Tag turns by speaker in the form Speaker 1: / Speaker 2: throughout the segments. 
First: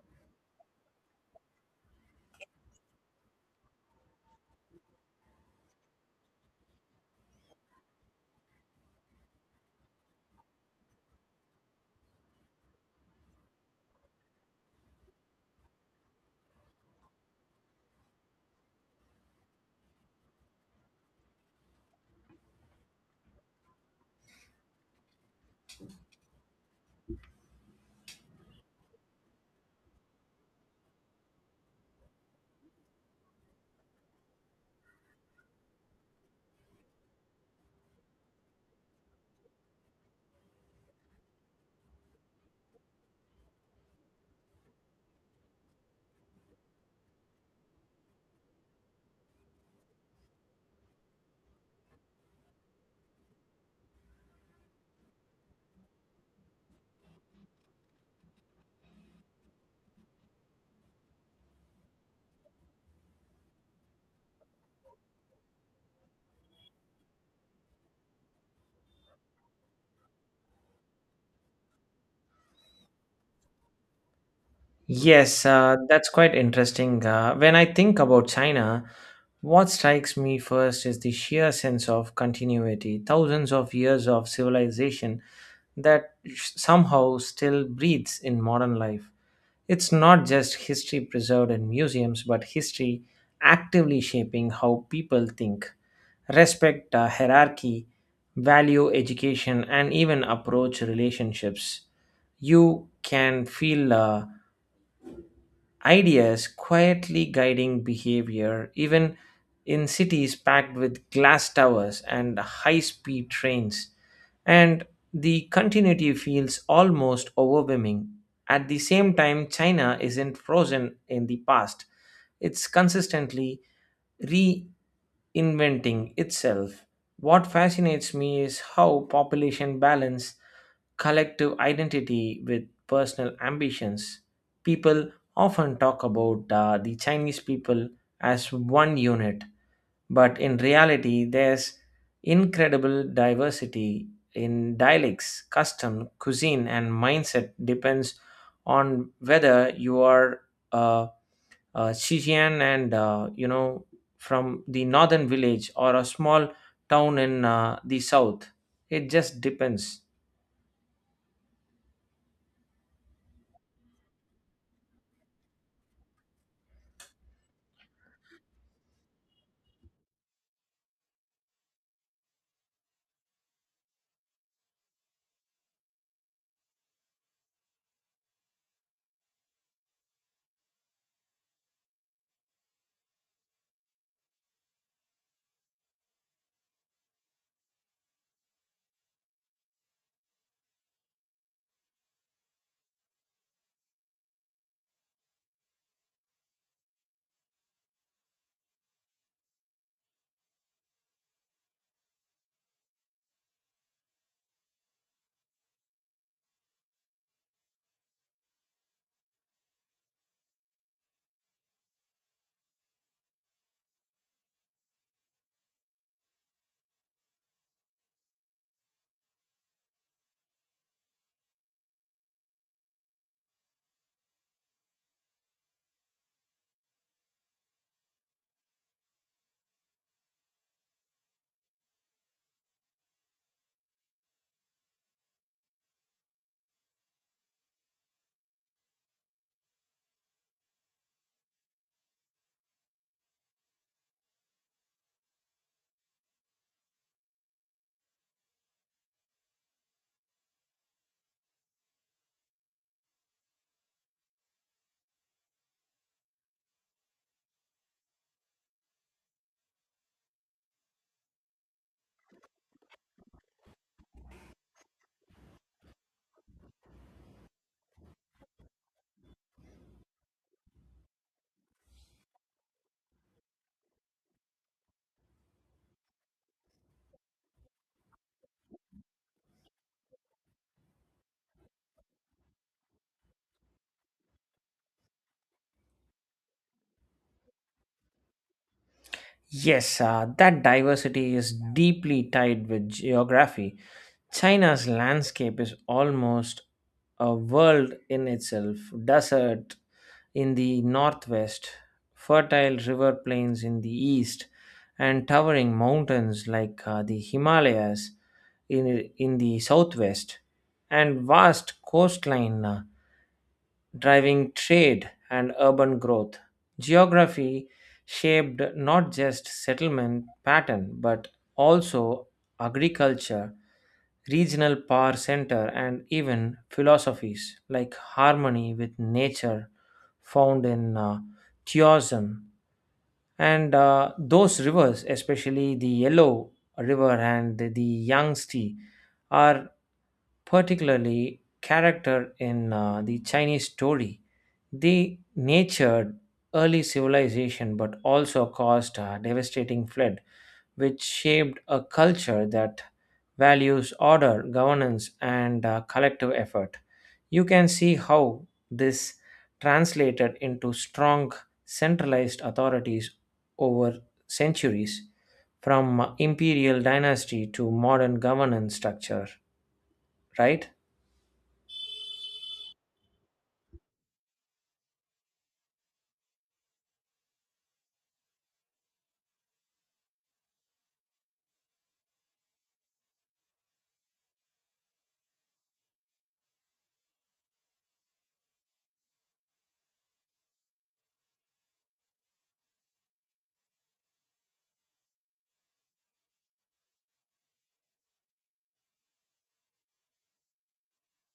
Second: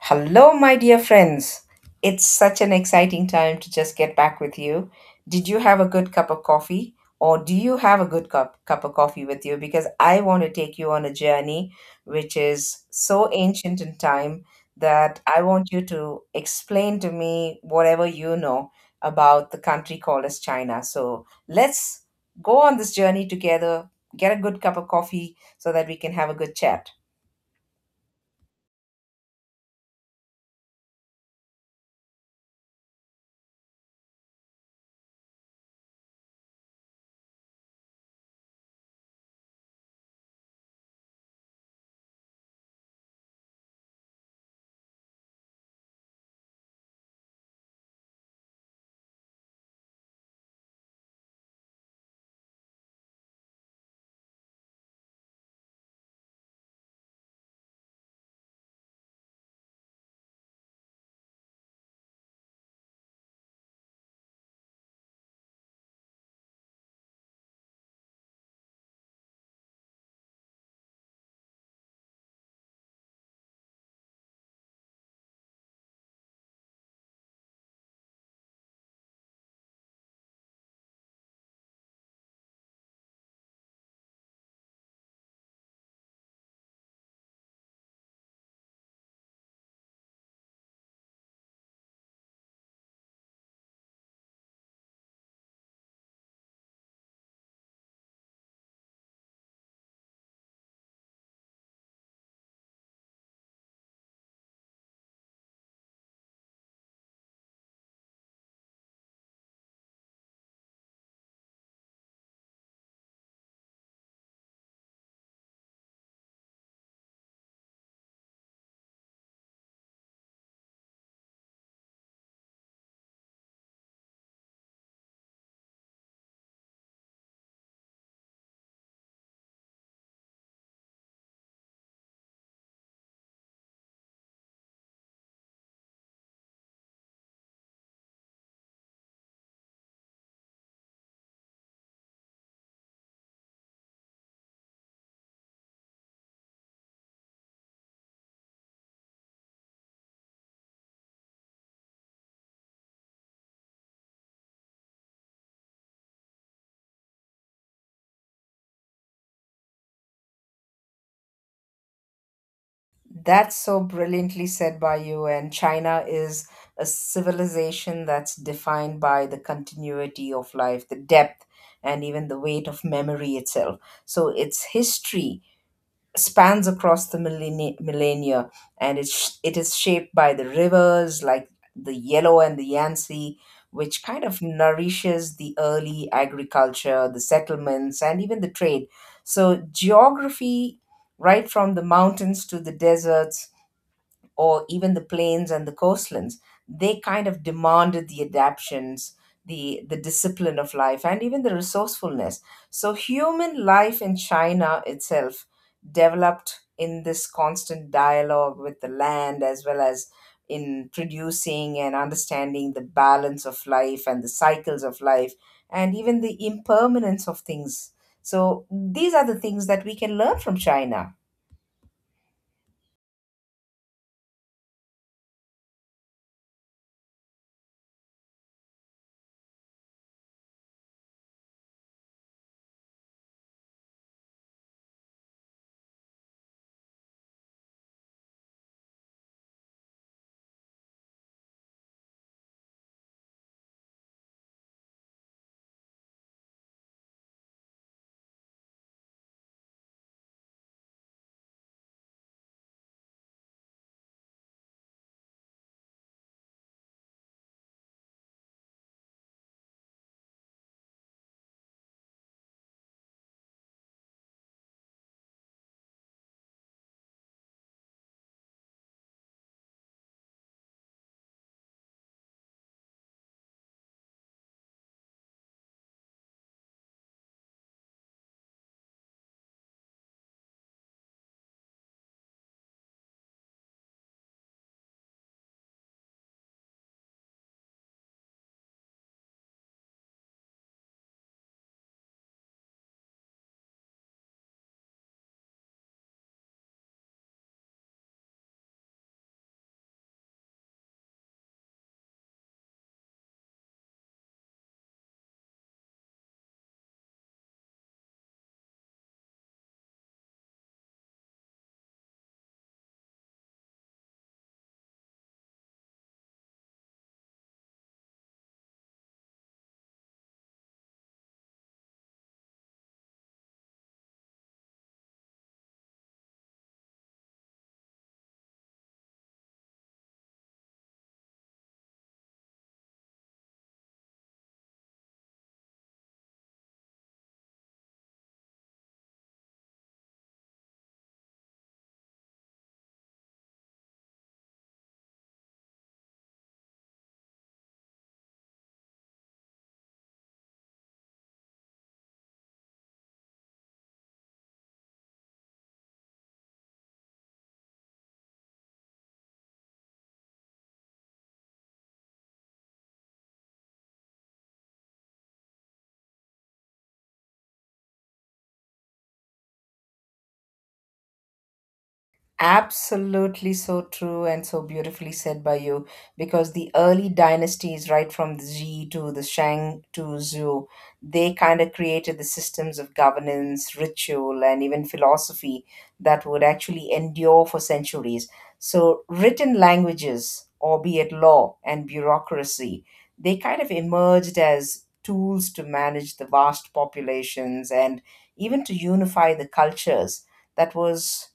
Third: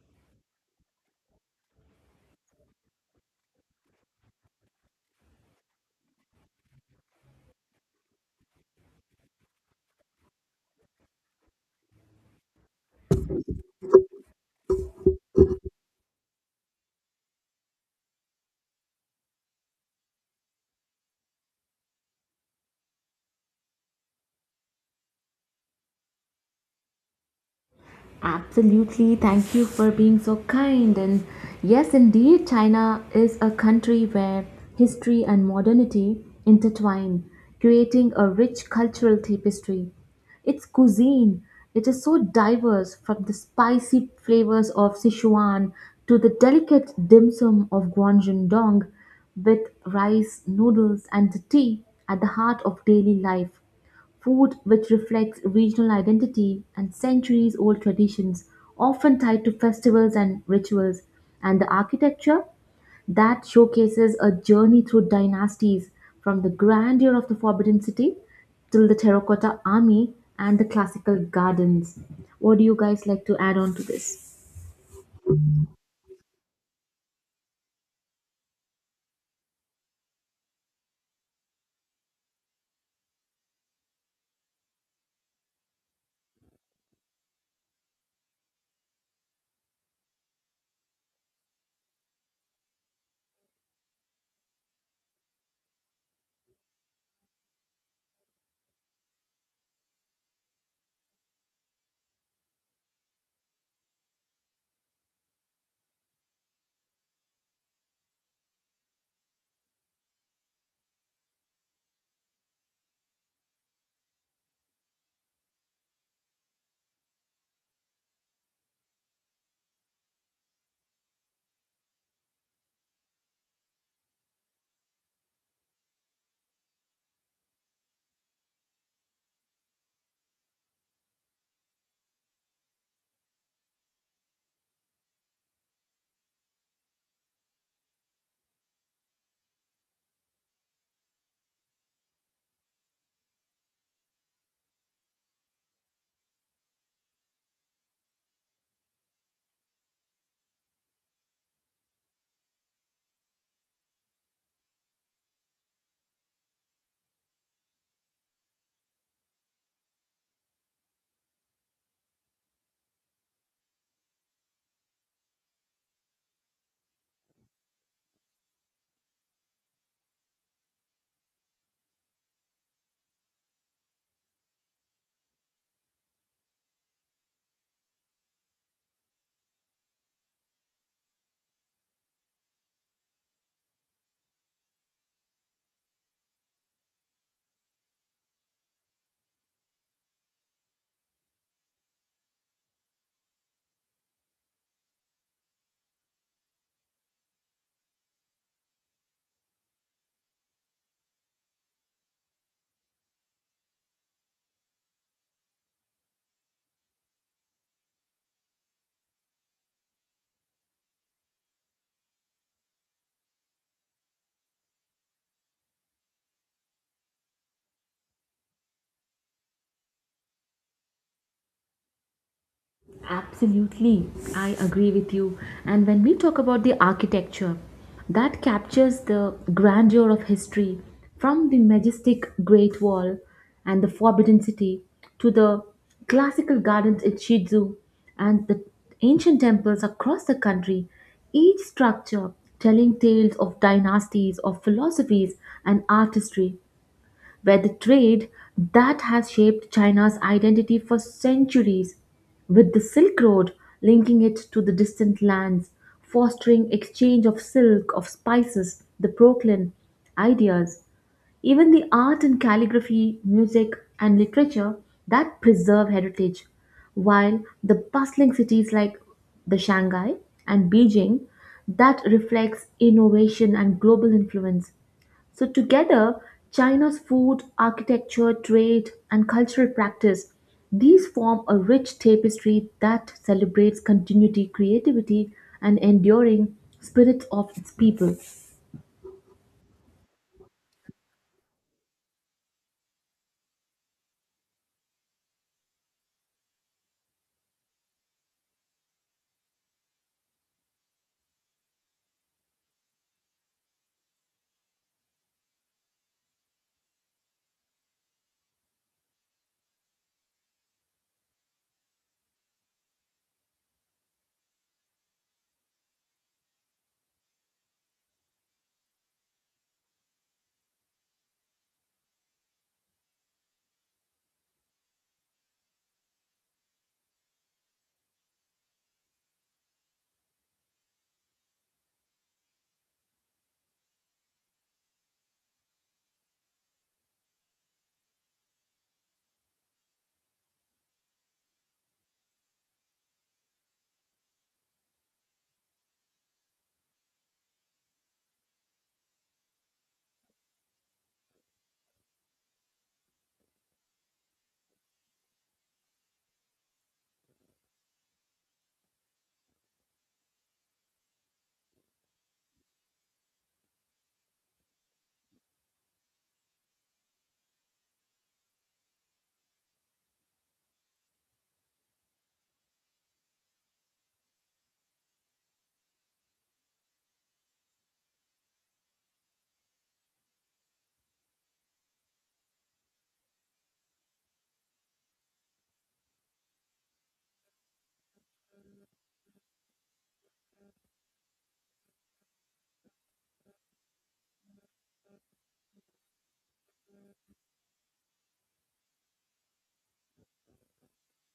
Speaker 1: Hello, my dear friends. It's such an exciting time to just get back with you. Did you have a good cup of coffee? Or do you have a good cup of coffee with you? Because I want to take you on a journey which is so ancient in time that I want you to explain to me whatever you know about the country called as China. So let's go on this journey together, get a good cup of coffee so that we can have a good chat.
Speaker 2: Absolutely. Thank you for being so kind. And yes, indeed, China is a country where history and modernity intertwine, creating a rich cultural tapestry. Its cuisine, it is so diverse from the spicy flavors of Sichuan to the delicate dim sum of Guangzhou with rice, noodles, and tea at the heart of daily life. Food which reflects regional identity and centuries old traditions, often tied to festivals and rituals, and the architecture that showcases a journey through dynasties from the grandeur of the Forbidden City till the Terracotta Army and the classical gardens. What do you guys like to add on to this?
Speaker 3: Yes, that's quite interesting. When I think about China, what strikes me first is the sheer sense of continuity, thousands of years of civilization that somehow still breathes in modern life. It's not just history preserved in museums, but history actively shaping how people think, respect hierarchy, value education, and even approach relationships. You can feel. Ideas quietly guiding behavior, even in cities packed with glass towers and high speed trains. And the continuity feels almost overwhelming. At the same time, China isn't frozen in the past, it's consistently reinventing itself. What fascinates me is how population balance collective identity with personal ambitions. People often talk about the Chinese people as one unit, but in reality, there's incredible diversity in dialects, custom, cuisine, and mindset depends on whether you are uh, Xinjiang and you know from the northern village or a small town in the south. It just depends.
Speaker 1: That's so brilliantly said by you. And China is a civilization that's defined by the continuity of life, the depth, and even the weight of memory itself. So its history spans across the millennia, and it is shaped by the rivers like the Yellow and the Yangtze, which kind of nourishes the early agriculture, the settlements, and even the trade. So, geography, right from the mountains to the deserts, or even the plains and the coastlands, they kind of demanded the adaptions, the discipline of life, and even the resourcefulness. So human life in China itself developed in this constant dialogue with the land, as well as in producing and understanding the balance of life and the cycles of life and even the impermanence of things. So these are the things that we can learn from China.
Speaker 2: Absolutely, I agree with you. And when we talk about the architecture, that captures the grandeur of history from the majestic Great Wall and the Forbidden City to the classical gardens at Shizu and the ancient temples across the country, each structure telling tales of dynasties, of philosophies, and artistry where the trade that has shaped China's identity for centuries, with the Silk Road linking it to the distant lands, fostering exchange of silk, of spices, the Brooklyn, ideas, even the art and calligraphy, music, and literature that preserve heritage, while the bustling cities like the Shanghai and Beijing that reflects innovation and global influence. So, together, China's food, architecture, trade, and cultural practice, these form a rich tapestry that celebrates continuity, creativity, and enduring spirits of its people.
Speaker 3: Yes, that diversity is deeply tied with geography. China's landscape is almost a world in itself, desert in the northwest, fertile river plains in the east, and towering mountains like the Himalayas in the southwest, and vast coastline, driving trade and urban growth. Geography shaped not just settlement pattern but also agriculture, regional power center and even philosophies like harmony with nature found in theism, and those rivers, especially the Yellow River and the Yangtze, are particularly character in the Chinese story. They nurtured early civilization but also caused a devastating flood, which shaped a culture that values order, governance, and collective effort. You can see how this translated into strong centralized authorities over centuries, from imperial dynasty to modern governance structure, right?
Speaker 1: Absolutely, so true and so beautifully said by you, because the early dynasties, right from the Ji to the Shang to Zhou, they kind of created the systems of governance, ritual, and even philosophy that would actually endure for centuries. So, written languages, albeit law and bureaucracy, they kind of emerged as tools to manage the vast populations and even to unify the cultures that was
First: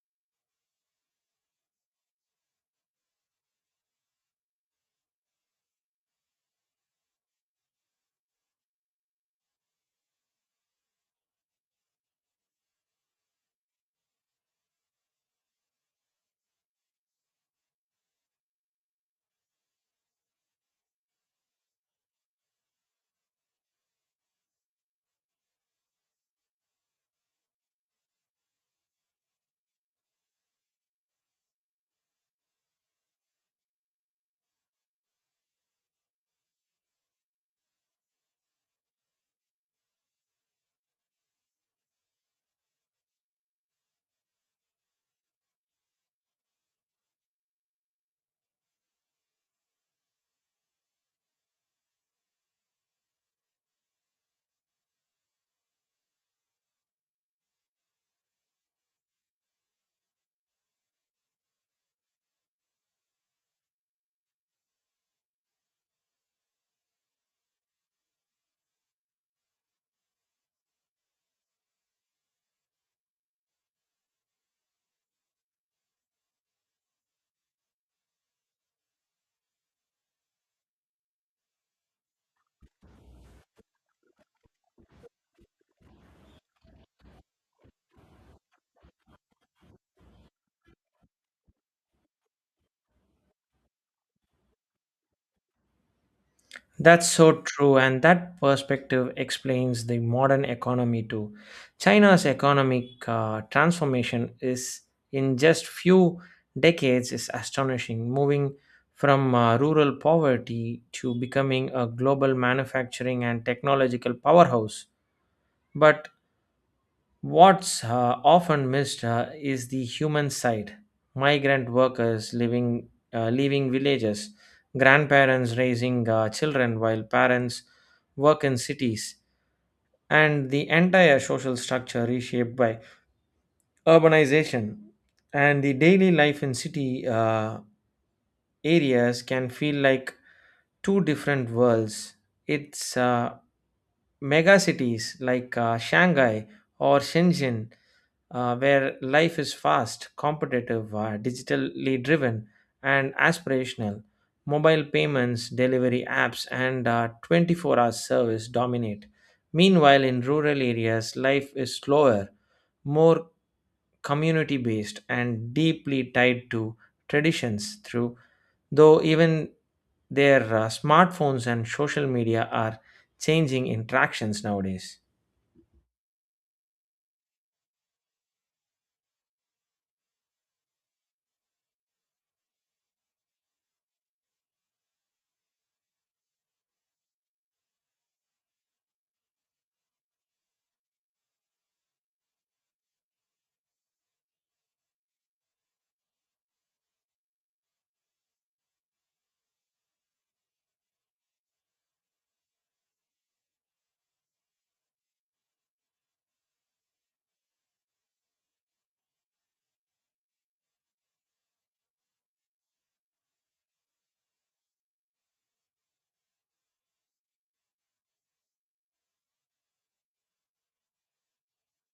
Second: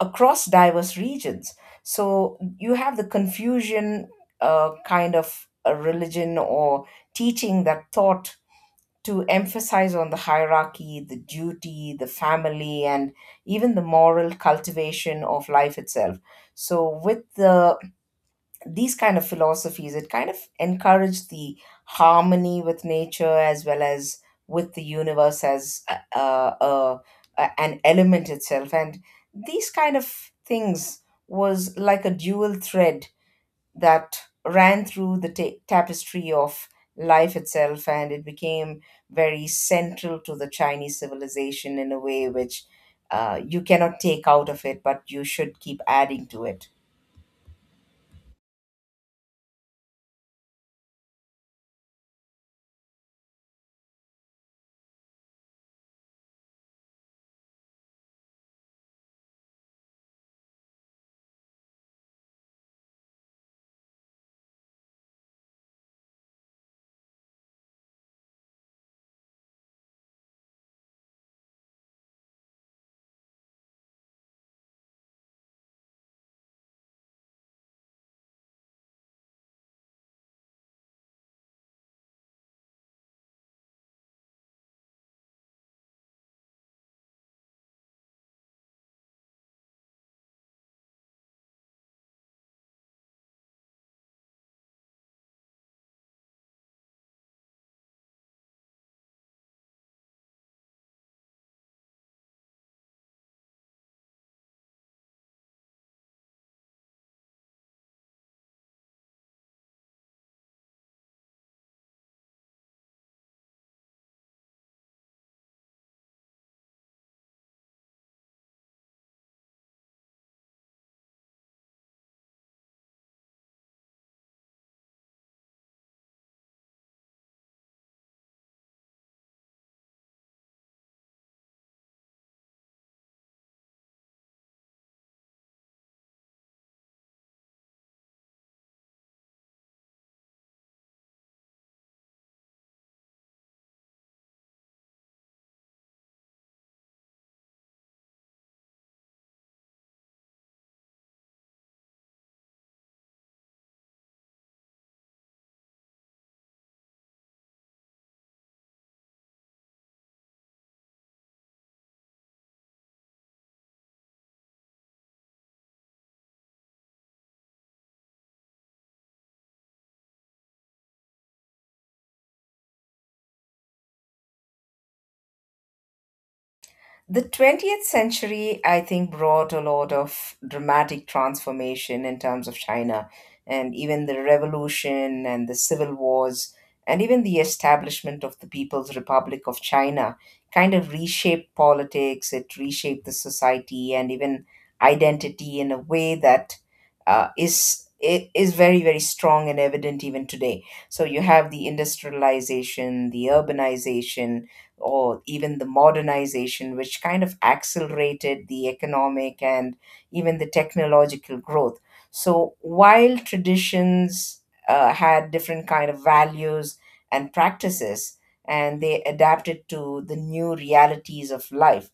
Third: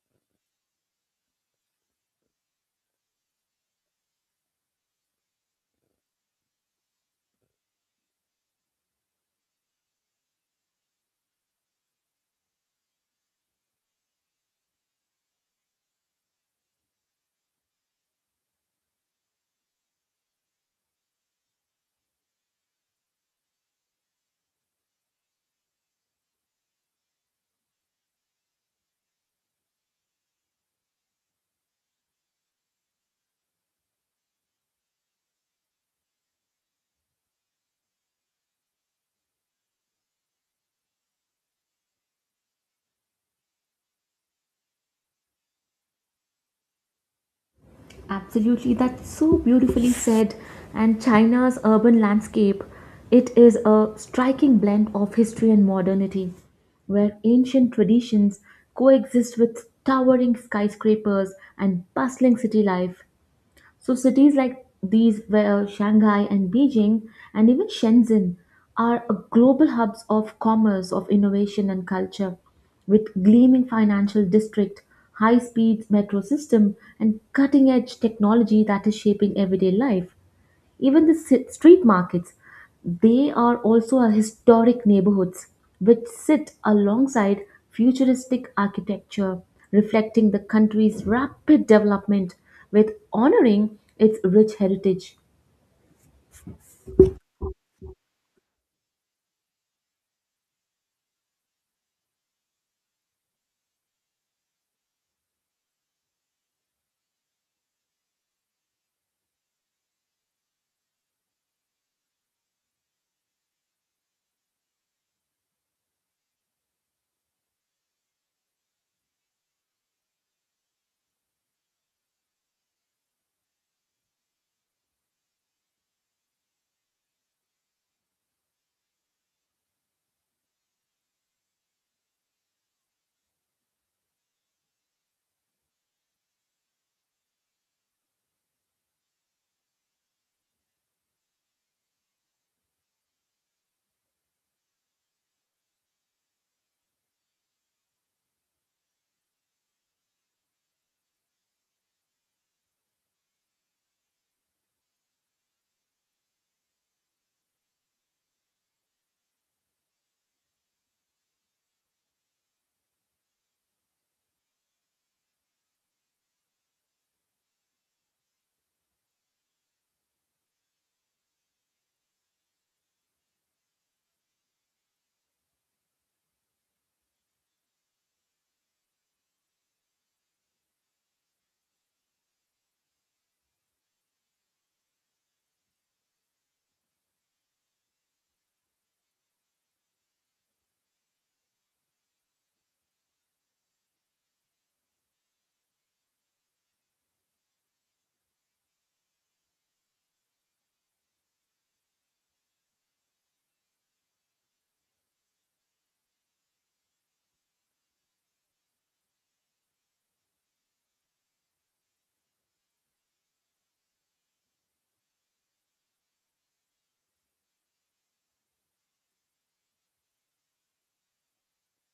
Speaker 1: across diverse regions. So you have the Confucian kind of a religion or teaching that thought to emphasize on the hierarchy, the duty, the family, and even the moral cultivation of life itself. So with these kind of philosophies, it kind of encouraged the harmony with nature as well as with the universe as an element itself, and these kind of things was like a dual thread that ran through the tapestry of life itself, and it became very central to the Chinese civilization in a way which you cannot take out of it, but you should keep adding to it.
Speaker 2: Absolutely, that's so beautifully said. And China's urban landscape, it is a striking blend of history and modernity, where ancient traditions coexist with towering skyscrapers and bustling city life. So cities like these were Shanghai and Beijing and even Shenzhen are a global hubs of commerce, of innovation and culture with gleaming financial district, high-speed metro system and cutting-edge technology that is shaping everyday life. Even the street markets, they are also a historic neighborhoods which sit alongside futuristic architecture, reflecting the country's rapid development with honoring its rich heritage.
Speaker 3: That's so true, and that perspective explains the modern economy too. China's economic transformation is in just few decades is astonishing, moving from rural poverty to becoming a global manufacturing and technological powerhouse. But what's often missed is the human side. Migrant workers living leaving villages, grandparents raising children while parents work in cities, and the entire social structure reshaped by urbanization. And the daily life in city areas can feel like two different worlds. It's megacities like Shanghai or Shenzhen, where life is fast, competitive, digitally driven, and aspirational. Mobile payments, delivery apps, and 24-hour service dominate. Meanwhile, in rural areas, life is slower, more community based and deeply tied to traditions, through though even their smartphones and social media are changing interactions nowadays.
Speaker 1: The 20th century, I think, brought a lot of dramatic transformation in terms of China, and even the revolution and the civil wars, and even the establishment of the People's Republic of China kind of reshaped politics, it reshaped the society, and even identity in a way that Is very, very strong and evident even today. So, you have the industrialization, the urbanization, or even the modernization, which kind of accelerated the economic and even the technological growth. So while traditions had different kind of values and practices, and they adapted to the new realities of life,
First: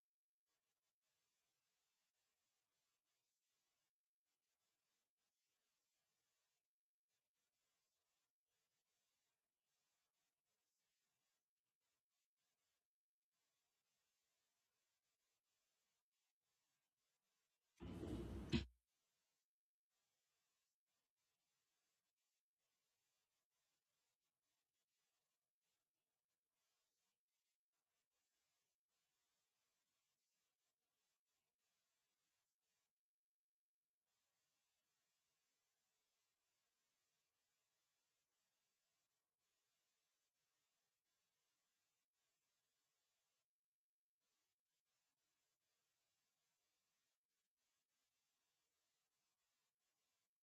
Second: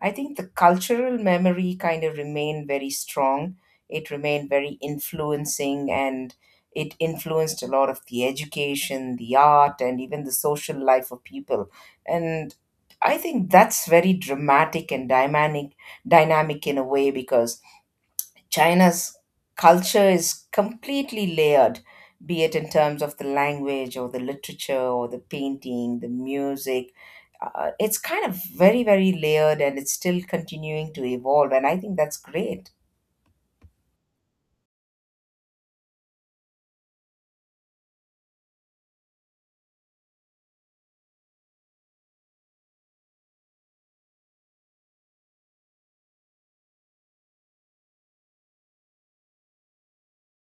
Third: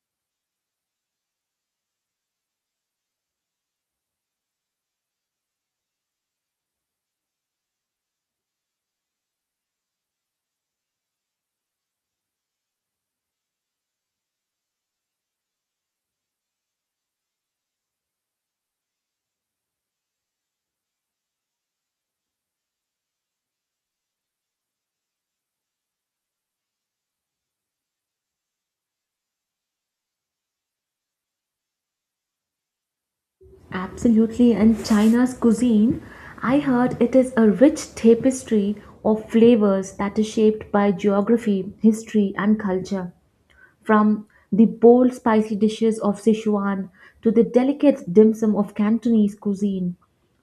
Speaker 1: I think the cultural memory kind of remained very strong. It remained very influencing, and it influenced a lot of the education, the art, and even the social life of people, and I think that's very dramatic and dynamic in a way, because China's culture is completely layered, be it in terms of the language or the literature or the painting, the music. It's kind of very, very layered, and it's still continuing to evolve. And I think that's great.
Speaker 2: Absolutely, and China's cuisine, I heard it is a rich tapestry of flavors that is shaped by geography, history, and culture. From the bold spicy dishes of Sichuan to the delicate dim sum of Cantonese cuisine,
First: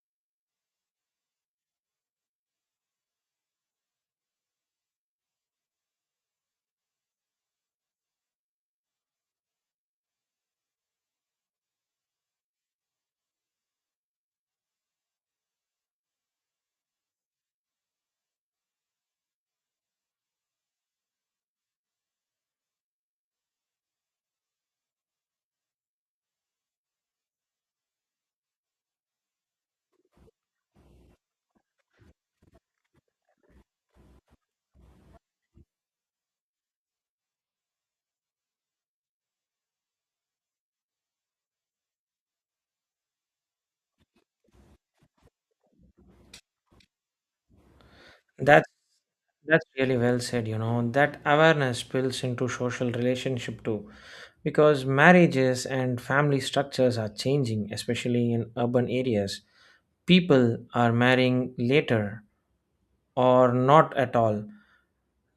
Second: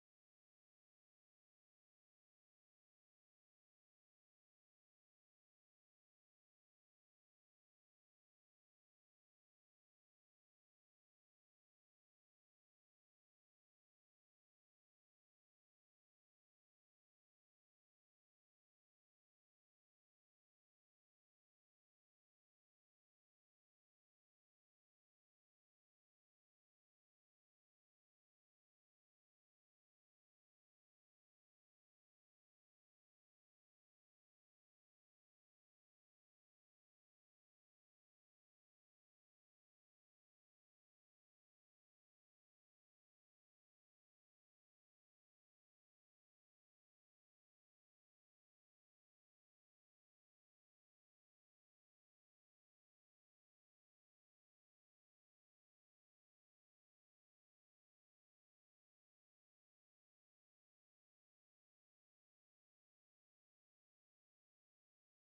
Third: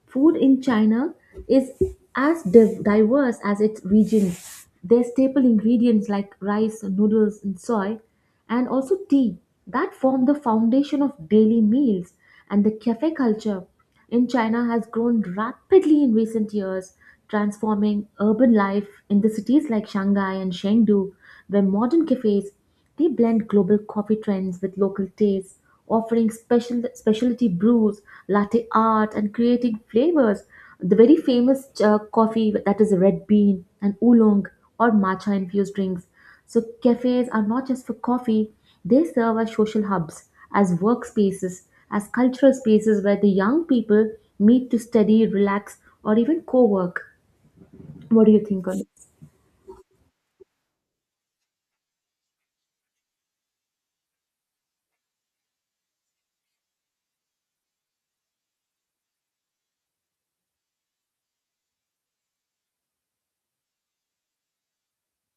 Speaker 2: food in China is as diverse as its regions. Their staple ingredients like rice, noodles, and soy, and also tea, that form the foundation of daily meals. And the cafe culture in China has grown rapidly in recent years, transforming urban life in the cities like Shanghai and Chengdu, where modern cafes they blend global coffee trends with local tastes, offering special specialty brews, latte art, and creating flavors. The very famous coffee that is red bean and oolong or matcha infused drinks. So cafes are not just for coffee; they serve as social hubs, as workspaces, as cultural spaces where the young people meet to study, relax, or even co-work. What do you think
Speaker 3: that's
Speaker 2: on it?
Speaker 3: That's really well said, you know. That awareness spills into social relationship too, because marriages and family structures are changing, especially in urban areas. People are marrying later, or not at all.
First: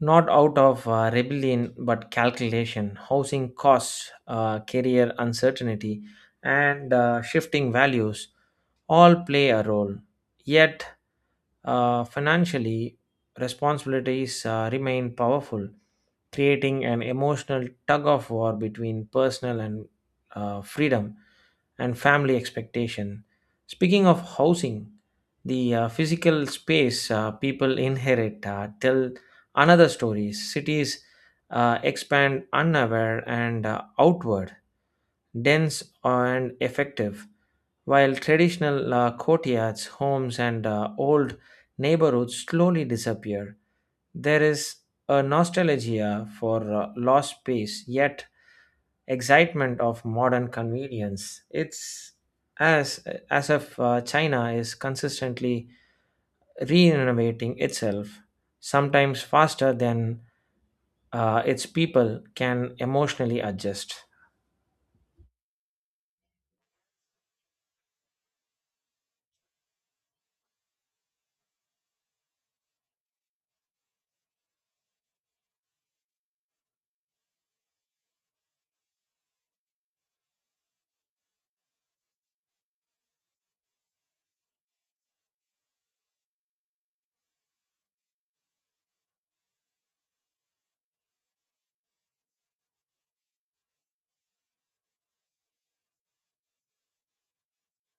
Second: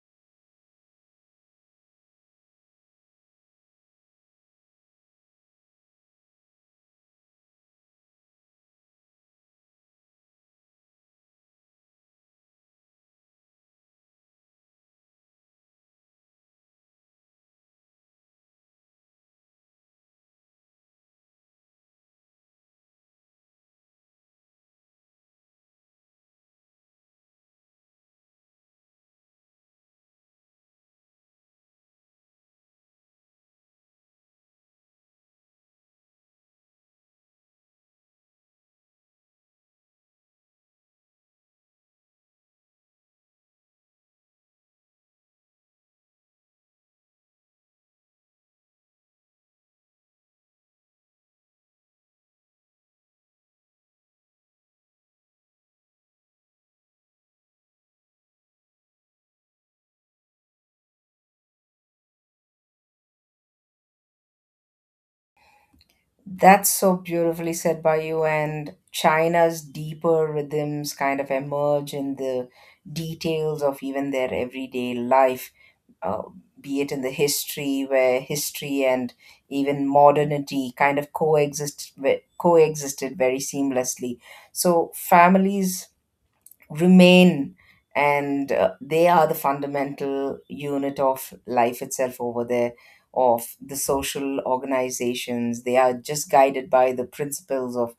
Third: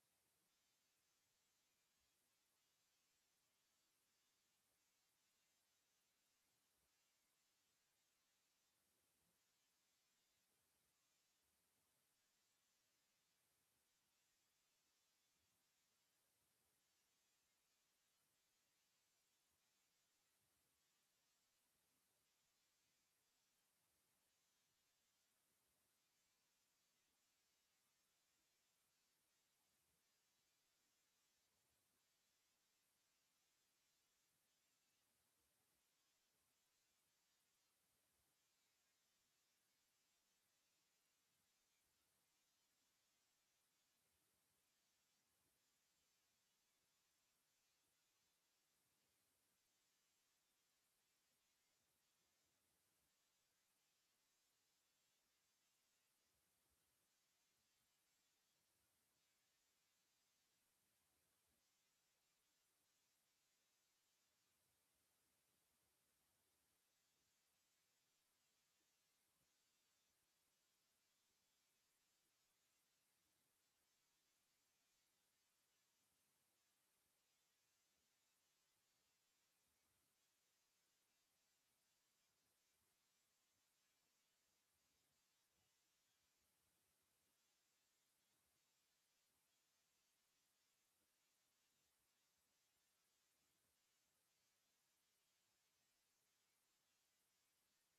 Speaker 3: Not out of rebellion, but calculation, housing costs, career uncertainty, and shifting values all play a role. Yet, financially, responsibilities remain powerful, creating an emotional tug of war between personal and freedom and family expectation. Speaking of housing, the physical space people inherit tell another stories, cities expand unaware and outward, dense and effective, while traditional courtyards homes and old neighborhoods slowly disappear. There is a nostalgia for lost space yet excitement of modern convenience. It's as as if china is consistently reinnovating itself, sometimes faster than its people can emotionally adjust.
Speaker 1: That's so beautifully said by you. And China's deeper rhythms kind of emerge in the details of even their everyday life, uh, be it in the history, where history and even modernity kind of coexisted very seamlessly. So families remain, and they are the fundamental unit of life itself over there. Of the social organizations, they are just guided by the principles of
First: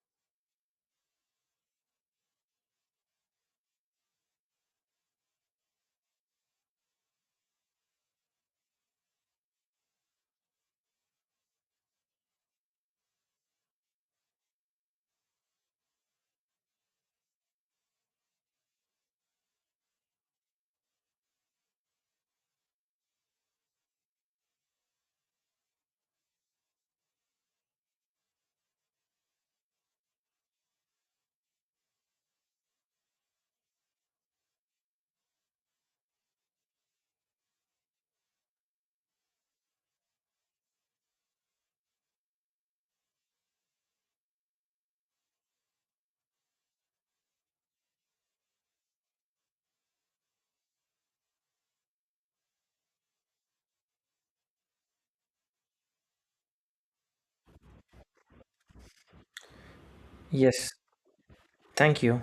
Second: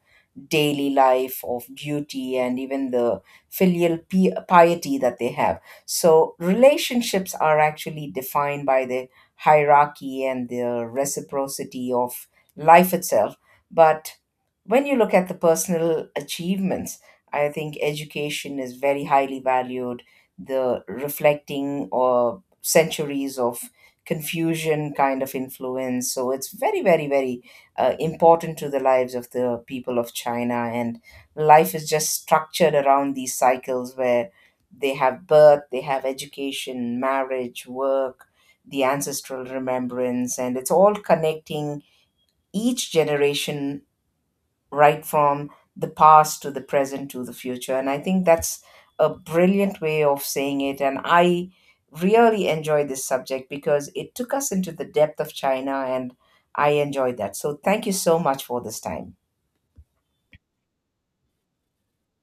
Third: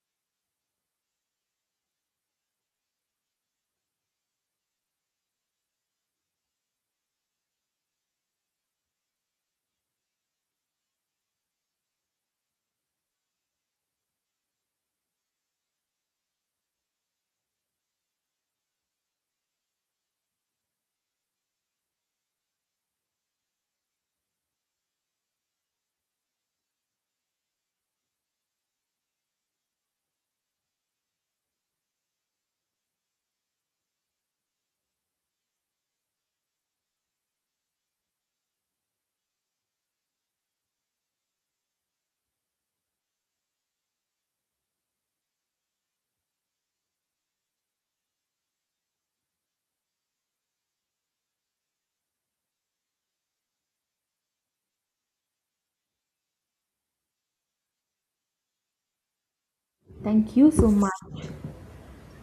Speaker 1: daily life, of duty and even the piety that they have. So relationships are actually defined by the hierarchy and the reciprocity of life itself. But when you look at the personal achievements, I think education is very highly valued. The reflecting or centuries of confusion kind of influence. So it's very, very, very, important to the lives of the people of China. And life is just structured around these cycles where they have birth, they have education, marriage, work, the ancestral remembrance, and it's all connecting each generation right from the past to the present to the future. And I think that's a brilliant way of saying it. And I really enjoyed this subject, because it took us into the depth of China, and I enjoyed that. So thank you so much for this time.
Speaker 2: Thank you
Speaker 3: Yes,
Speaker 2: so much.
Speaker 3: thank you.